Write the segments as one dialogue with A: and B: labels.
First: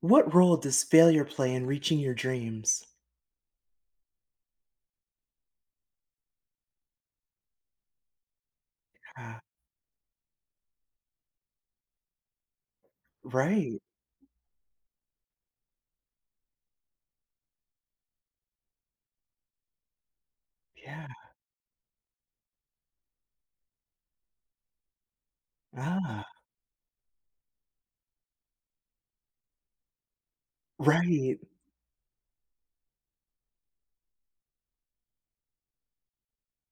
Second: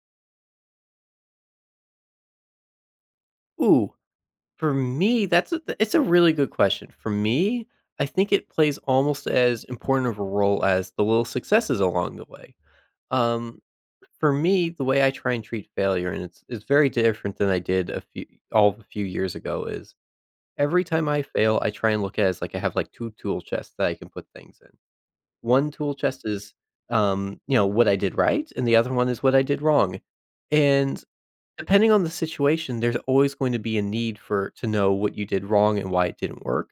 A: What role does failure play in reaching your dreams?
B: Ooh, for me, that's it's a really good question. For me, I think it plays almost
A: Ah,
B: as important of a role as the little successes along the way. Um,
A: right.
B: for me, the way I try and treat failure, and it's very different than I did a few years ago, is every
A: Yeah.
B: time I fail, I try and look at it as like I have like two tool chests that I can put things in. One tool chest
A: Ah,
B: is you know, what I did right, and the other one is what I did wrong. And
A: right.
B: depending on the situation, there's always going to be a need for to know what you did wrong and why it didn't work,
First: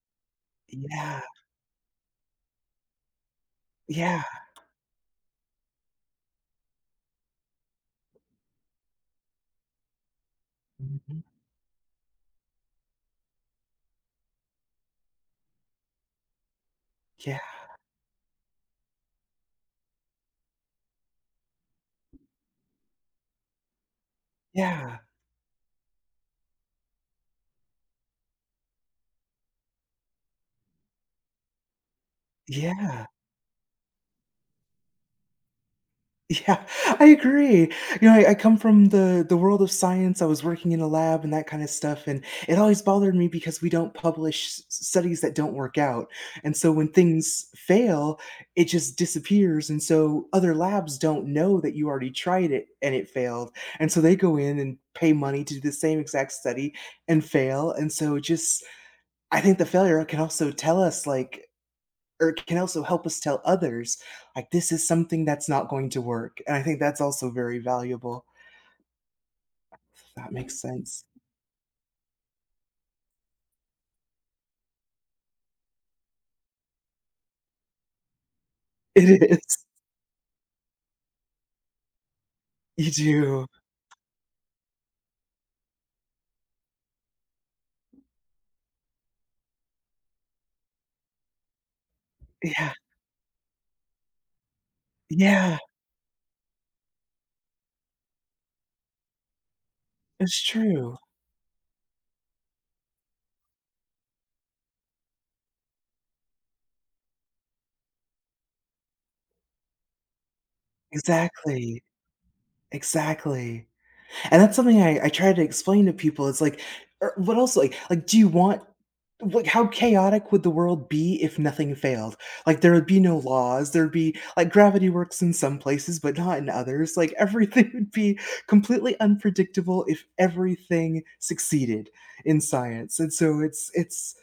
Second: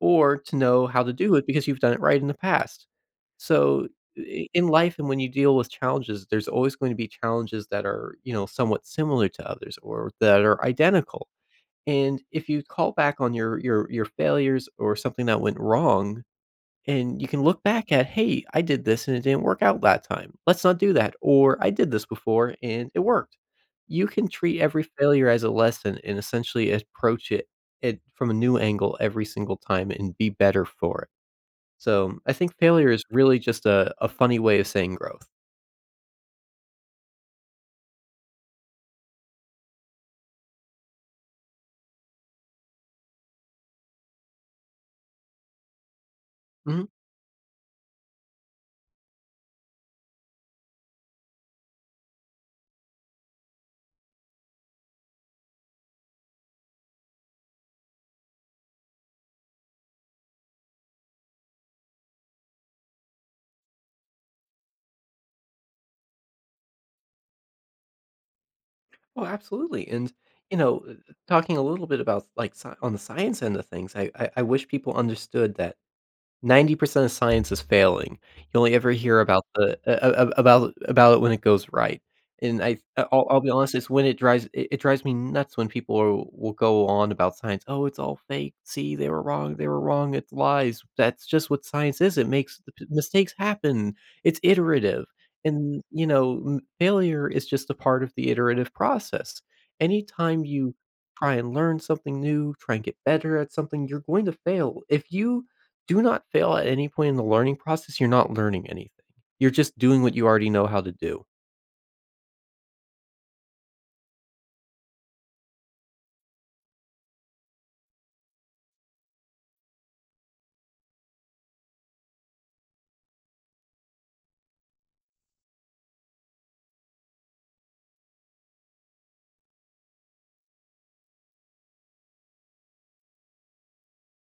B: or to know how to
A: Yeah.
B: do it because you've done it right in the past. So
A: Yeah.
B: in life and when you deal with challenges, there's always going to be challenges that are, you know, somewhat similar to others or that are
A: Mhm.
B: identical. And if you call back on your failures or something that went wrong, and you
A: Yeah.
B: can look back at, "Hey, I did this and it didn't work out that time. Let's not do that." Or, "I did this before and it worked." You can treat every
A: Yeah.
B: failure as a lesson and essentially approach it from a new angle every single time and be better for it. So, I think failure is
A: Yeah.
B: really just a funny way of saying growth.
A: Yeah, I agree. You know, I come from the world of science. I was working in a lab and that kind of stuff, and it always bothered me because we don't publish studies that don't work out. And so when
B: Mhm.
A: things fail, it just disappears. And so other labs don't know that you already tried it and it failed. And so they go in and pay money to do the same exact study and fail. And so just I think the failure can also tell us like or it can also help us tell others, like, this is something that's not going to work. And I think that's also very valuable.
B: Oh, absolutely.
A: If
B: And,
A: that
B: you
A: makes
B: know,
A: sense.
B: talking a little bit about like on the science end of things, I wish people understood that 90% of science is failing. You only ever
A: It
B: hear about
A: is.
B: the a about it when it goes right, and I
A: You
B: I'll I'll
A: do.
B: be honest, it's when it drives it it drives me nuts when people will go on about science, "Oh, it's all fake. See, they were wrong. They were wrong. It's lies. That's just what science is. It makes
A: Yeah.
B: the p mistakes happen. It's iterative."
A: Yeah.
B: And, you know, m failure is just a part of the iterative process.
A: It's
B: Anytime you
A: true.
B: try and learn something new, try and get better at something, you're going to fail. If you do not fail at any point in the learning process. You're not learning anything. You're just doing what you already know how to do.
A: Exactly. Exactly. And that's something I try to explain to people. It's like, what else? Like, do you want? Like, how chaotic would the world be if nothing failed? Like, there would be no laws. There'd be like gravity works in some places, but not in others. Like, everything would be completely unpredictable if everything succeeded in science. And so it's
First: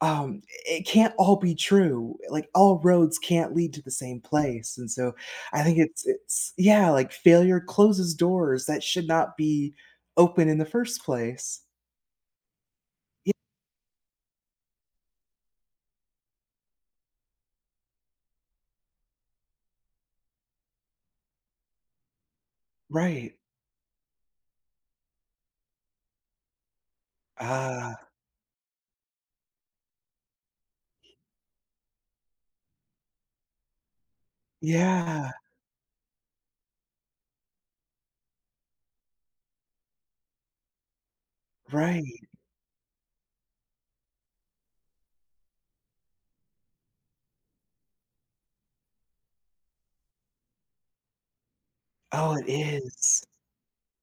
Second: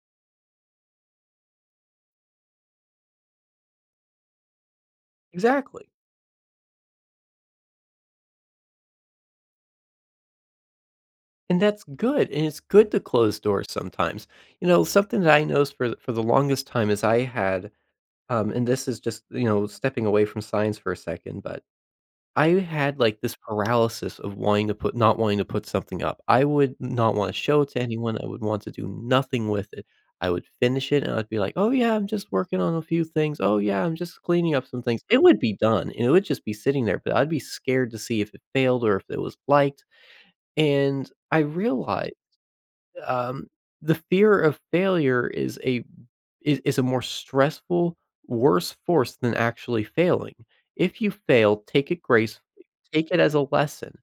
A: it can't all be true like all roads can't lead to the same place and so I think
B: Exactly.
A: it's yeah, like, failure closes doors that should not be open in the first
B: And
A: place.
B: that's good. And it's good to
A: Yeah,
B: close doors sometimes. You know, something that I noticed for the longest time is I had, and this is just you know stepping away from science for a second, but I had, like,
A: right.
B: this paralysis of wanting to put not wanting to put something up. I would not wanna show it to
A: Ah,
B: anyone, I would want to do nothing with it. I would finish it, and I'd be like, "Oh, yeah, I'm just working on a few things. Oh, yeah, I'm just cleaning up some things." It
A: yeah,
B: would be done, and it would just be sitting there, but I'd be scared to see if it failed or if it was liked, and I realized
A: right.
B: um, the fear of failure is a more stressful, worse force than actually failing. If you fail, take it
A: Oh, it
B: gracefully, take it
A: is.
B: as a lesson,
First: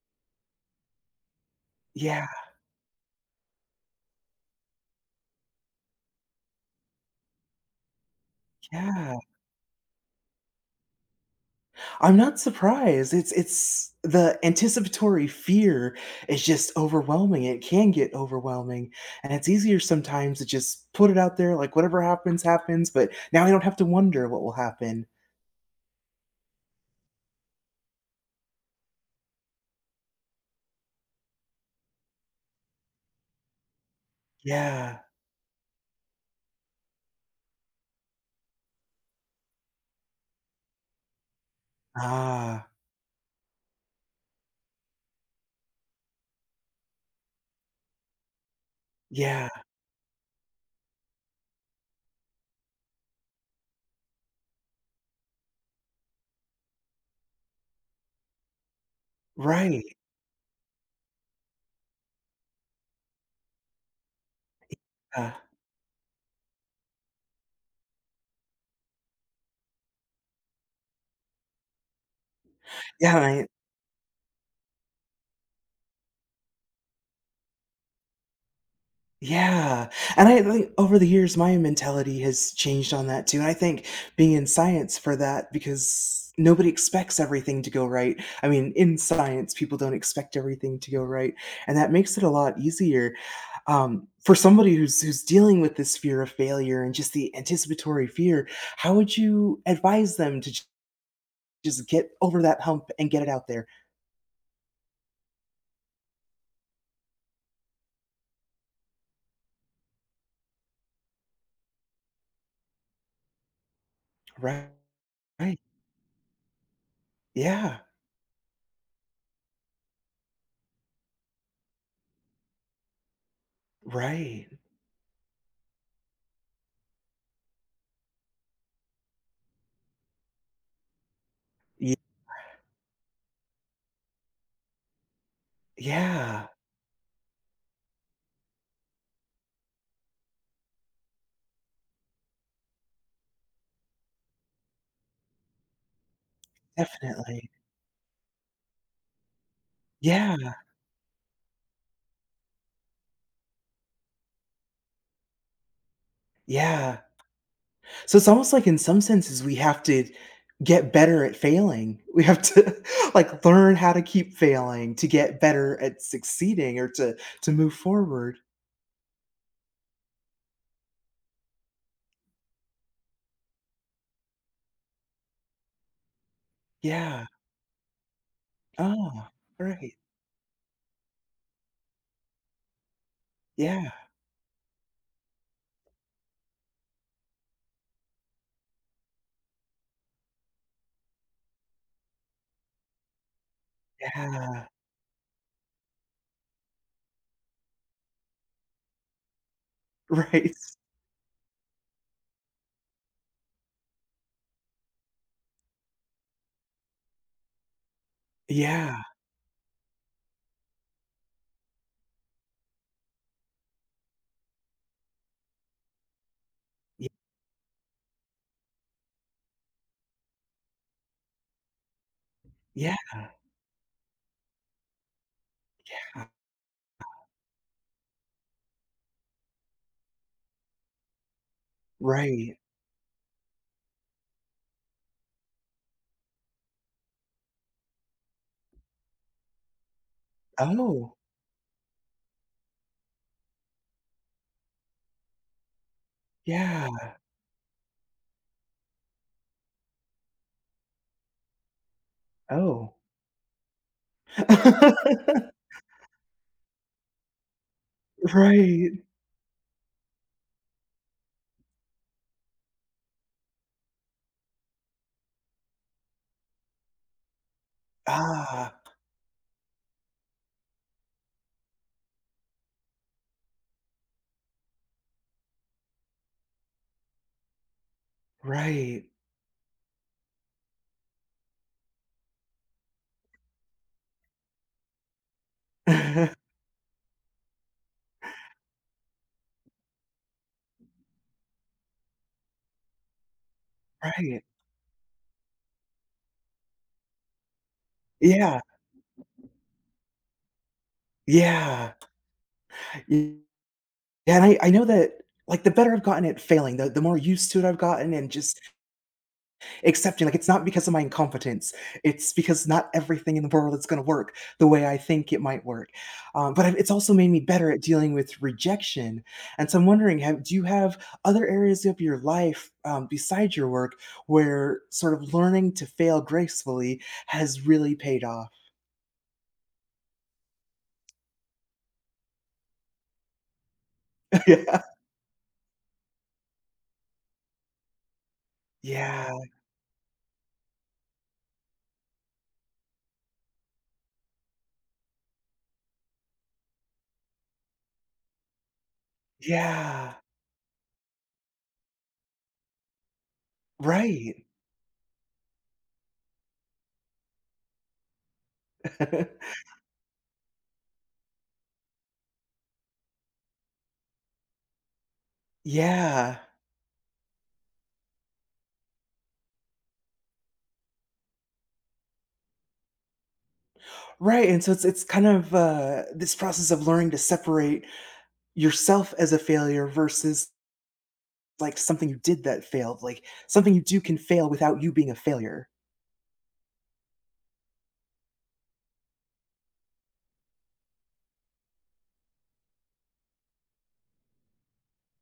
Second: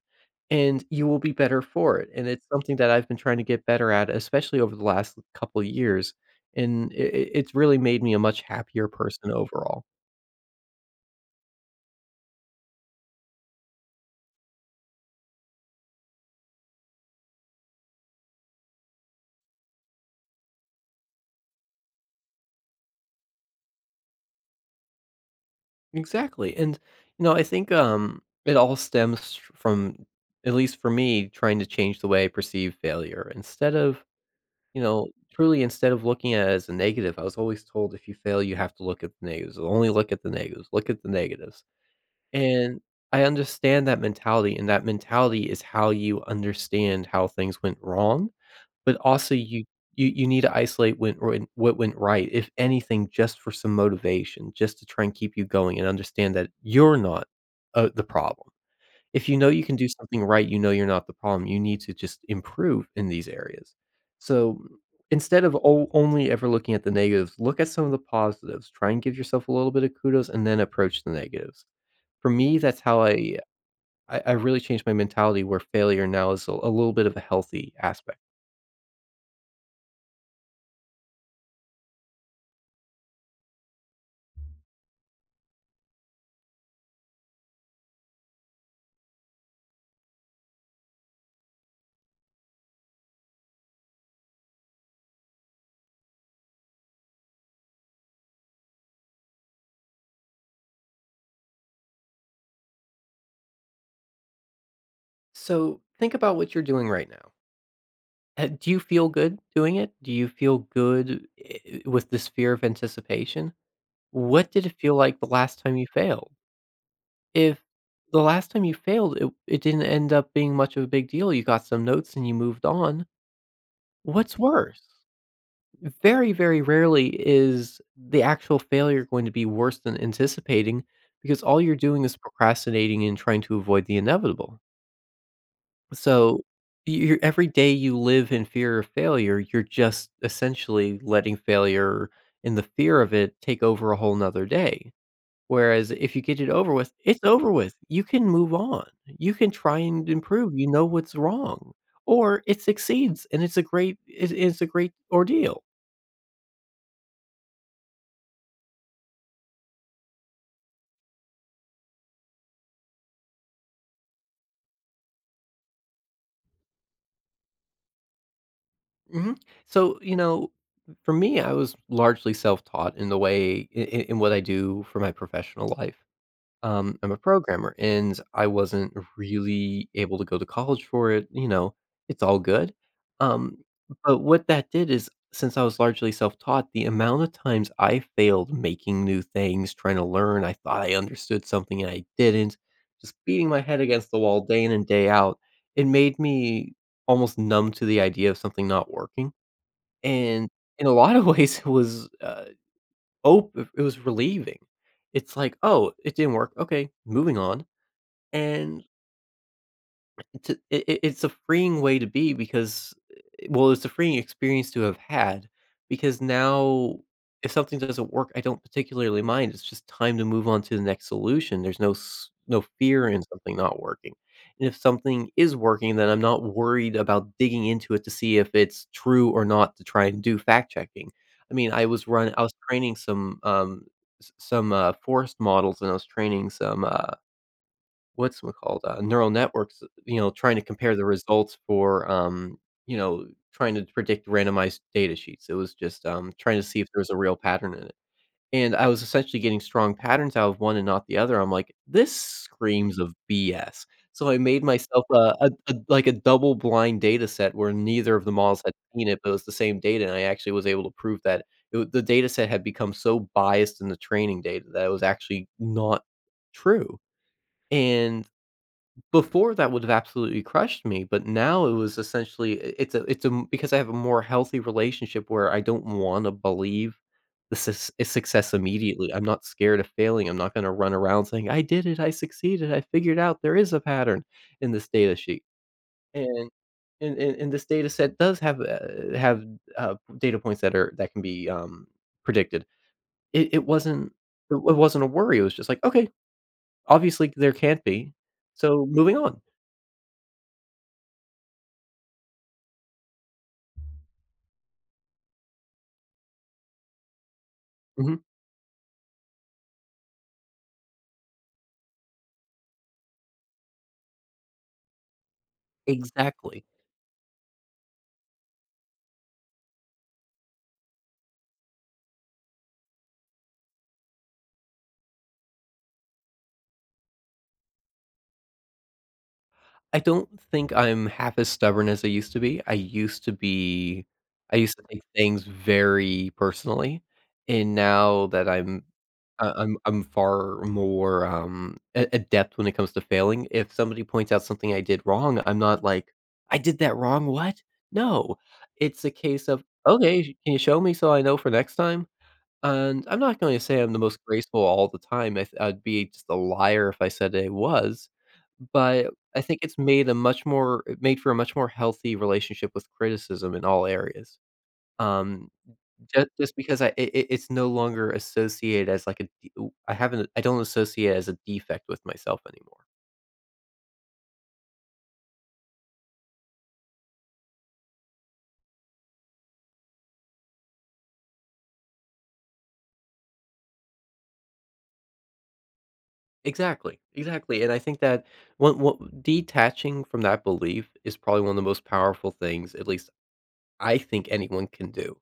B: and you will be better for it.
A: Yeah,
B: And it's something that I've been trying to get better at, especially over the last couple years. And it's really made me a much happier
A: yeah.
B: person overall.
A: I'm not surprised. It's the anticipatory fear is just overwhelming. It can get overwhelming, and it's easier sometimes to just put it out there, like, whatever happens, happens, but now I don't have to wonder what will happen.
B: Exactly. And you know, I think it all stems from at least for me trying to change the way I perceive failure. Instead of you
A: Yeah.
B: know, truly instead of looking at it as a negative, I was always told if you fail, you have to look at the negatives. Only look at the negatives. Look at the negatives.
A: Ah,
B: And I understand that mentality, and that mentality is how you understand how things went wrong, but also
A: yeah,
B: you need to isolate what went right, if anything, just for some motivation, just to try and keep you going and understand that you're not the problem. If you know you can
A: right,
B: do something right, you know you're not the problem. You need to just improve in these areas. So
A: uh.
B: instead of only ever looking at the negatives, look at some of the positives. Try and give yourself a little bit of kudos and then approach the negatives. For me, that's how
A: Yeah, and I
B: I really changed my mentality where failure now is a little bit of a healthy aspect.
A: yeah, and I think over the years, my mentality has changed on that too, and I think being in science for that because nobody expects everything to go right. I mean, in science, people don't expect everything to go right, and that makes it a lot easier, for somebody who's dealing with this fear of failure and just the anticipatory fear, how would you advise them to j just get over that hump and get it out there?
B: So think about what you're doing right now. Do you feel good doing it? Do you feel good with this fear of anticipation? What did
A: Right.
B: it feel like the
A: Right.
B: last time you failed? If
A: Yeah.
B: the last time you failed, it didn't end up being much of a big deal, you got some notes and you moved on, what's
A: Right.
B: worse? Very, very rarely is the actual failure going to be worse than anticipating because all you're
A: Ye
B: doing is procrastinating and trying to avoid the inevitable. So,
A: yeah.
B: y every day you live in fear of failure, you're just essentially letting failure and the fear of it take over a whole 'nother day. Whereas if you get it over with, it's
A: Definitely.
B: over with. You can move on. You can try and
A: Yeah,
B: improve. You know what's wrong, or it succeeds, and it's it's a great ordeal.
A: yeah. So it's almost like in some senses we have to get better at failing. We have to like learn how to keep failing to get better at succeeding or to move forward.
B: Mhm. So you know, for me, I was largely self taught in the way in what I do for my professional life. I'm a
A: Yeah.
B: programmer, and I wasn't
A: Oh,
B: really
A: right.
B: able to go to college for it, you know, it's all good. Um,
A: Yeah.
B: but what that did is since I was largely self-taught, the amount of times I failed making new things, trying to learn, I thought I understood something and I didn't, just beating my head against the wall day
A: Yeah.
B: in and day out, it made me almost numb to the idea of something not working, and
A: Right.
B: in a lot of ways, it was, oh, it was relieving. It's like, "Oh, it didn't work. Okay, moving on." And
A: Yeah.
B: to it it it's a freeing way to be because well, it's a freeing experience to have had because now
A: Y-.
B: if something doesn't work, I don't particularly mind. It's just time to move on to the next solution. There's no
A: Yeah.
B: fear in something not working. And if something is working, then I'm not worried about digging into it to see if it's true or not to try and do fact checking. I mean, I was
A: Right.
B: training some, s some, forest models and I was training some, what's it called, neural networks, you know, trying to compare the
A: Oh.
B: results for, you know, trying to predict randomized data sheets. It was just, trying to see
A: Yeah.
B: if there was a real pattern in it. And I was essentially getting strong patterns out of one and not the other. I'm like, "This
A: Oh.
B: screams of BS." So I made myself a like a double blind data set where neither of the models had
A: Right.
B: seen it, but it was the same data, and I actually was able to prove that it w the data set had become so biased in the training data that it was actually not true. And
A: Ah,
B: before that would have absolutely crushed me, but now it was essentially I it's because I have a more healthy relationship where I don't wanna believe the sus success
A: right.
B: immediately. I'm not scared of failing. I'm not gonna run around saying, "I did it. I succeeded. I figured out there is a pattern in this data sheet." And this data set does have, data points that are that can be, predicted. It wasn't
A: Right.
B: it wasn't a worry. It was just like, "Okay, obviously there can't be,
A: Yeah.
B: so moving on."
A: Yeah. Yeah, and I know that, like, the better I've gotten at failing, the more used to it I've gotten
B: Mhm.
A: and just accepting, like, it's not because of my incompetence, it's because not everything in the world is gonna work the way I think it might work,
B: Exactly.
A: but I've, it's also made me better at dealing with rejection, and so I'm wondering, have do you have other areas of your life, besides your work where sort of learning to fail gracefully has really paid off?
B: I don't think I'm half as stubborn as I used to be. I used to be I used
A: Yeah.
B: to take things very personally, and now that I'm
A: Yeah,
B: I I'm far more, a adept when it comes to failing. If somebody points out something I did wrong, I'm not like, "I did that wrong, what?" No. It's a case of,
A: yeah,
B: "Okay, can you show me so I know for next time?" And I'm not going to say I'm the most
A: right.
B: graceful all the time. I'd be just a liar if I said I was. But I think it's made a much more it made for a much more healthy relationship with criticism in all areas. Um, just,
A: Yeah.
B: just because it's no longer associated as like I don't associate it as a defect with myself anymore.
A: Right, and so it's kind of, this process of learning to separate yourself as a failure versus, like, something you did that failed, like, something you do can fail without you being a failure.
B: Exactly, exactly. And I think that one detaching from that belief is probably one of the most powerful things, at least I think anyone can do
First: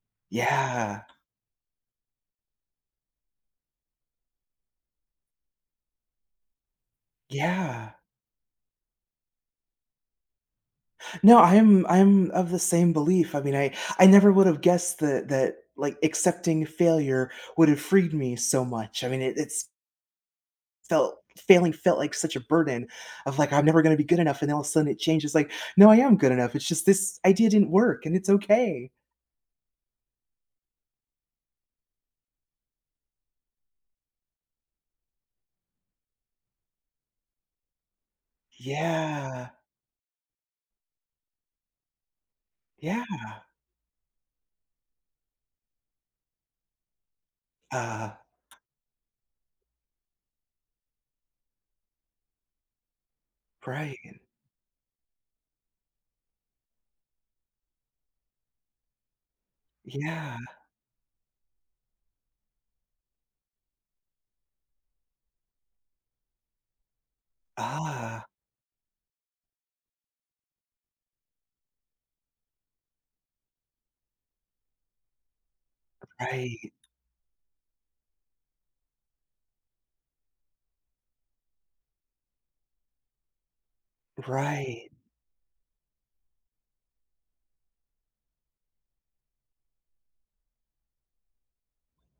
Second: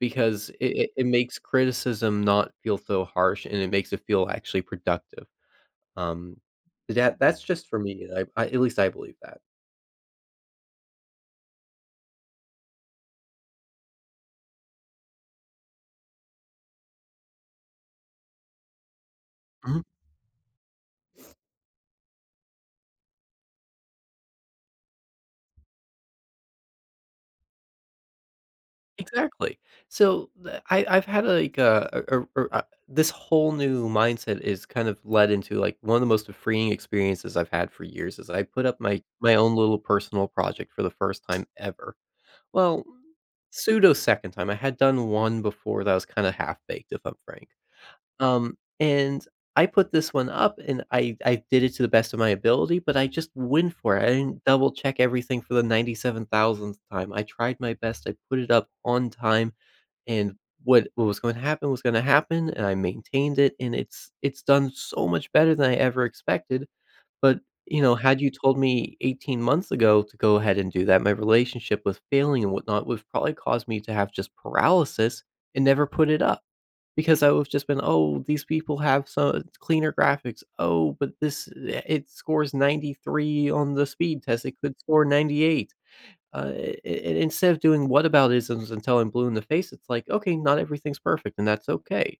B: because it it
A: Yeah.
B: it makes criticism not feel so harsh, and it makes it feel actually productive. Um, that's just for
A: Yeah.
B: me, I at least I believe that.
A: No, I'm of the same belief, I mean, I never would have guessed that, like, accepting failure would have freed me so much, I mean, it's
B: Mhm.
A: felt failing felt like such a burden of, like, "I'm never gonna be good enough," and all of a sudden it changes, like, "No, I am good enough, it's just this idea didn't work, and it's okay."
B: Exactly. So, the I I've had, like, a this whole new mindset is kind of led into, like, one of the most freeing experiences I've had for years is I put up my
A: Yeah.
B: own little personal project for the first time ever. Well,
A: Yeah.
B: pseudo second time, I had done one before that was kinda half-baked, if I'm frank.
A: Uh.
B: And I put this one up and I did it to the best of my ability, but I just went for it. I
A: Right.
B: didn't double check everything for the 97,000th time. I tried my best. I put it up on time and
A: Yeah.
B: what was going to happen was going to happen and I maintained it and it's done so much better than I ever expected. But, you know, had
A: Ah,
B: you told me 18 months ago to go ahead and do that, my relationship with failing and whatnot would have probably caused me to have just paralysis and never put it up.
A: right.
B: Because I was just been, "Oh, these people have some cleaner graphics. Oh, but it scores 93 on the speed test, it could
A: Right.
B: score 98." I instead of doing whataboutisms and telling blue in the face, it's like, "Okay, not everything's perfect, and that's okay."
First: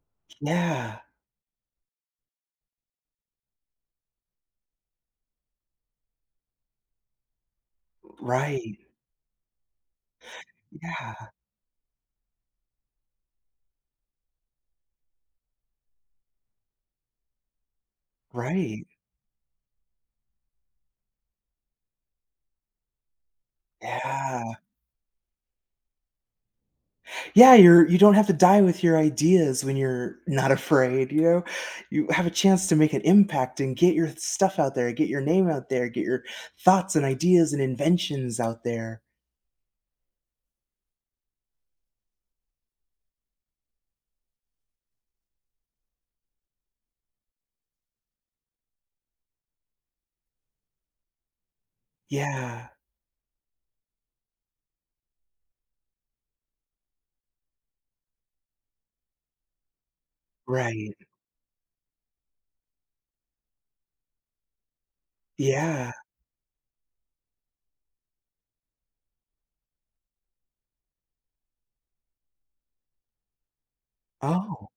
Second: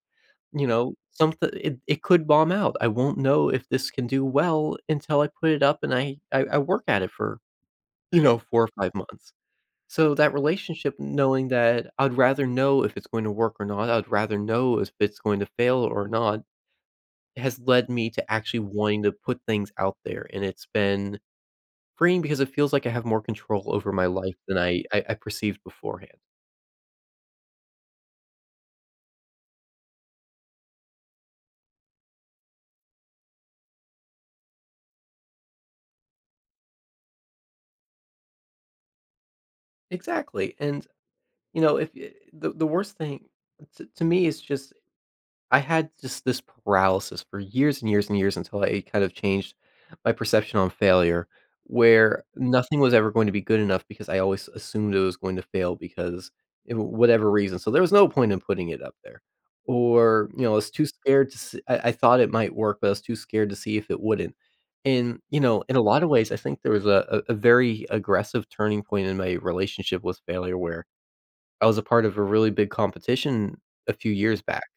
B: You know,
A: Yeah.
B: something it could bomb out. I won't know if this can do well until I put it up and I work at it for, you know, 4 or
A: Right.
B: 5 months. So that relationship,
A: Yeah.
B: knowing that I'd rather know if it's going to work or not, I'd rather know if it's going to fail or not, has led me to actually
A: Right.
B: wanting to put things out there. And it's been freeing because it feels like I have more control over my life
A: Yeah.
B: than I perceived beforehand.
A: Yeah, you're you don't have to die with your ideas when you're not afraid, you know? You have a chance to make an impact and get your stuff out there, get your name out there, get your thoughts and ideas and inventions out there.
B: Exactly. And you know, if y the worst thing to me is just I had just this paralysis for years and years and years until I kind of changed my perception on failure, where
A: Yeah.
B: nothing was ever going to be good enough because I always assumed it was going to fail because it whatever reason, so there was no point in putting it up there. Or, you know, I was too
A: Right.
B: scared to see, I thought it might work, but I was too scared to see if it wouldn't. And, you know, in a
A: Yeah.
B: lot of ways, I think there was a very aggressive turning point in my relationship with failure where I was a part of a really big competition a few years back,
A: Oh.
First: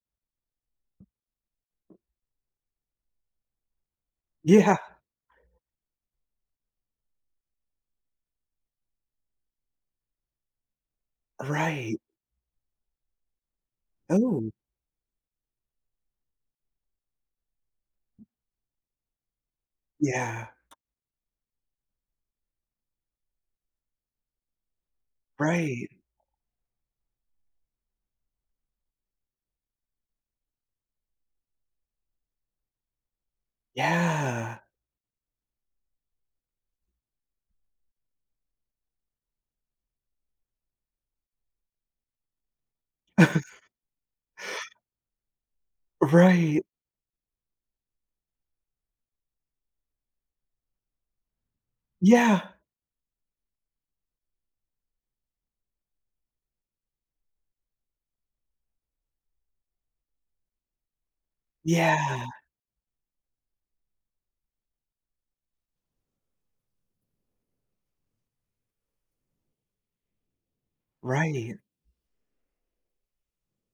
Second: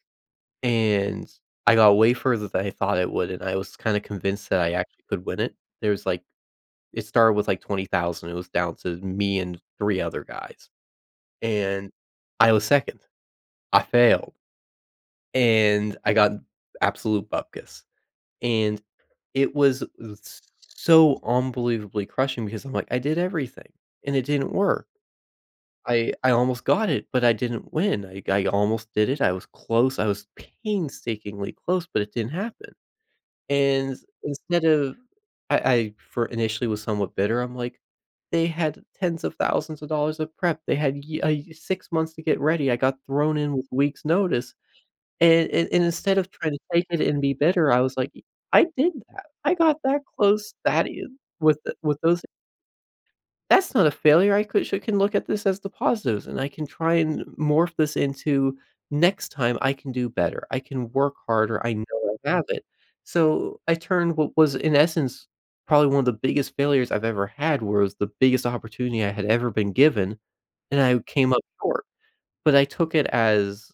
B: and I got way further than I thought it would, and I was kinda convinced that I
A: Yeah.
B: actually could win it. There was, like it started with, like, 20,000, it was down to me and 3 other guys, and
A: Right.
B: I was 2nd. I failed,
A: Oh,
B: and I got absolute bupkis, and it was
A: yeah.
B: so unbelievably crushing because I'm like, "I did everything, and it didn't work."
A: Right.
B: I almost got it, but I didn't win. I almost did it. I was close. I was painstakingly close, but it didn't happen. And
A: Yeah.
B: instead of I for initially was somewhat bitter. I'm like, they had tens of thousands of dollars of prep. They had 6 months to get ready. I got thrown in with weeks notice, and, and instead of trying to
A: Right.
B: take it and be bitter, I was like, I did that. I got that close. That is with the, with those
A: Yeah.
B: that's not a failure, I could should can look at this as the positives, and I can try and morph this into, "Next time, I can do better. I can work harder. I know
A: Yeah.
B: I have it." So, I turned what was, in essence, probably one of the biggest failures I've ever had, where it was the biggest opportunity I had ever been given, and I came up
A: Right.
B: short. But I took it as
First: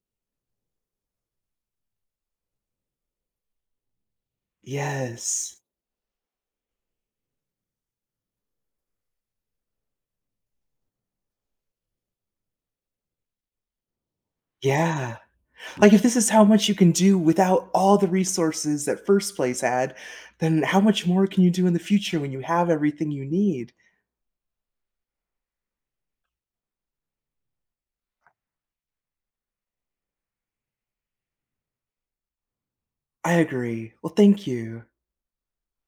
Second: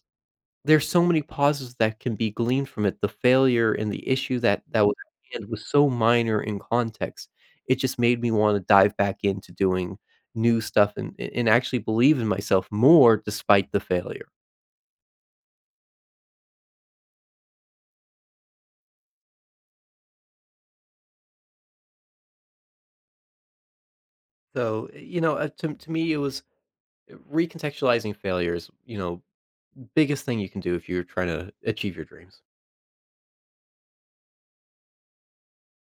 B: there's so many positives that can be gleaned from it. The failure and the issue that was at hand
A: Yes.
B: was so minor in context. It just made me wanna dive back into doing new stuff and actually believe in myself more despite the failure.
A: Yeah. Like, if this is how much you can do without all the resources that First Place had, then how much more can you do in the future when you have everything you need?
B: So, you know, to me, it was recontextualizing failures. You know, biggest thing you can do if you're trying to achieve your dreams.
A: I agree. Well, thank you.